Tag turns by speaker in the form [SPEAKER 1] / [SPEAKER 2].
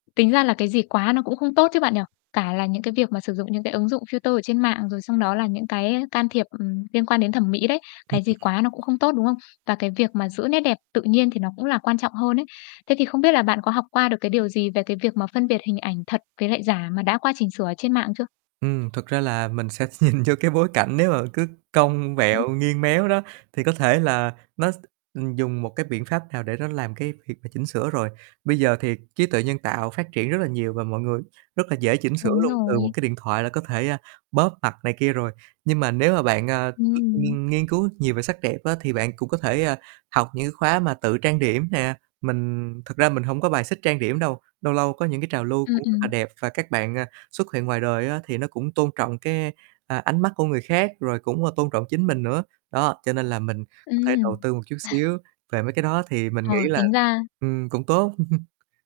[SPEAKER 1] Tính ra là cái gì quá nó cũng không tốt chứ bạn nhỉ. Cả là những cái việc mà sử dụng những cái ứng dụng filter ở trên mạng, rồi xong đó là những cái can thiệp, ừm, liên quan đến thẩm mỹ đấy.
[SPEAKER 2] Ừm,
[SPEAKER 1] Cái gì
[SPEAKER 2] ừm.
[SPEAKER 1] quá nó cũng không tốt, đúng không? Và cái việc mà giữ nét đẹp tự nhiên thì nó cũng là quan trọng hơn đấy. Thế thì không biết là bạn có học qua được cái điều gì về cái việc mà phân biệt hình ảnh thật với lại giả mà đã qua chỉnh sửa ở trên mạng chưa?
[SPEAKER 2] Ừm, thực ra là mình sẽ nhìn vô cái bối cảnh, nếu mà cứ cong
[SPEAKER 1] Ừm.
[SPEAKER 2] vẹo nghiêng méo đó thì có thể là nó s ừm, dùng một cái biện pháp nào để nó làm cái việc mà chỉnh sửa rồi. Bây giờ thì trí tuệ nhân tạo phát triển rất là nhiều và mọi người rất là dễ chỉnh sửa
[SPEAKER 1] Đúng
[SPEAKER 2] luôn, từ một
[SPEAKER 1] rồi.
[SPEAKER 2] cái điện thoại là có thể, a, bóp mặt này kia rồi. Nhưng mà nếu mà bạn, ờ,
[SPEAKER 1] Ừm.
[SPEAKER 2] nghiên nghiên cứu nhiều về sắc đẹp á, thì bạn cũng có thể, ờ, học những cái khóa mà tự trang điểm nè, mình thật ra mình hổng có bài xích trang điểm đâu, lâu lâu có những cái trào lưu
[SPEAKER 1] Ừm,
[SPEAKER 2] cũng rất là
[SPEAKER 1] ừm.
[SPEAKER 2] đẹp và các bạn, à, xuất hiện ngoài đời á thì nó cũng tôn trọng cái, ơ, ánh mắt của người khác rồi cũng, ơ, tôn trọng chính mình nữa. Đó, cho nên là mình có thể đầu
[SPEAKER 1] Ừm.
[SPEAKER 2] tư một chút xíu về mấy cái đó, thì mình nghĩ
[SPEAKER 1] Ờ,
[SPEAKER 2] là,
[SPEAKER 1] tính ra
[SPEAKER 2] ừm, cũng tốt.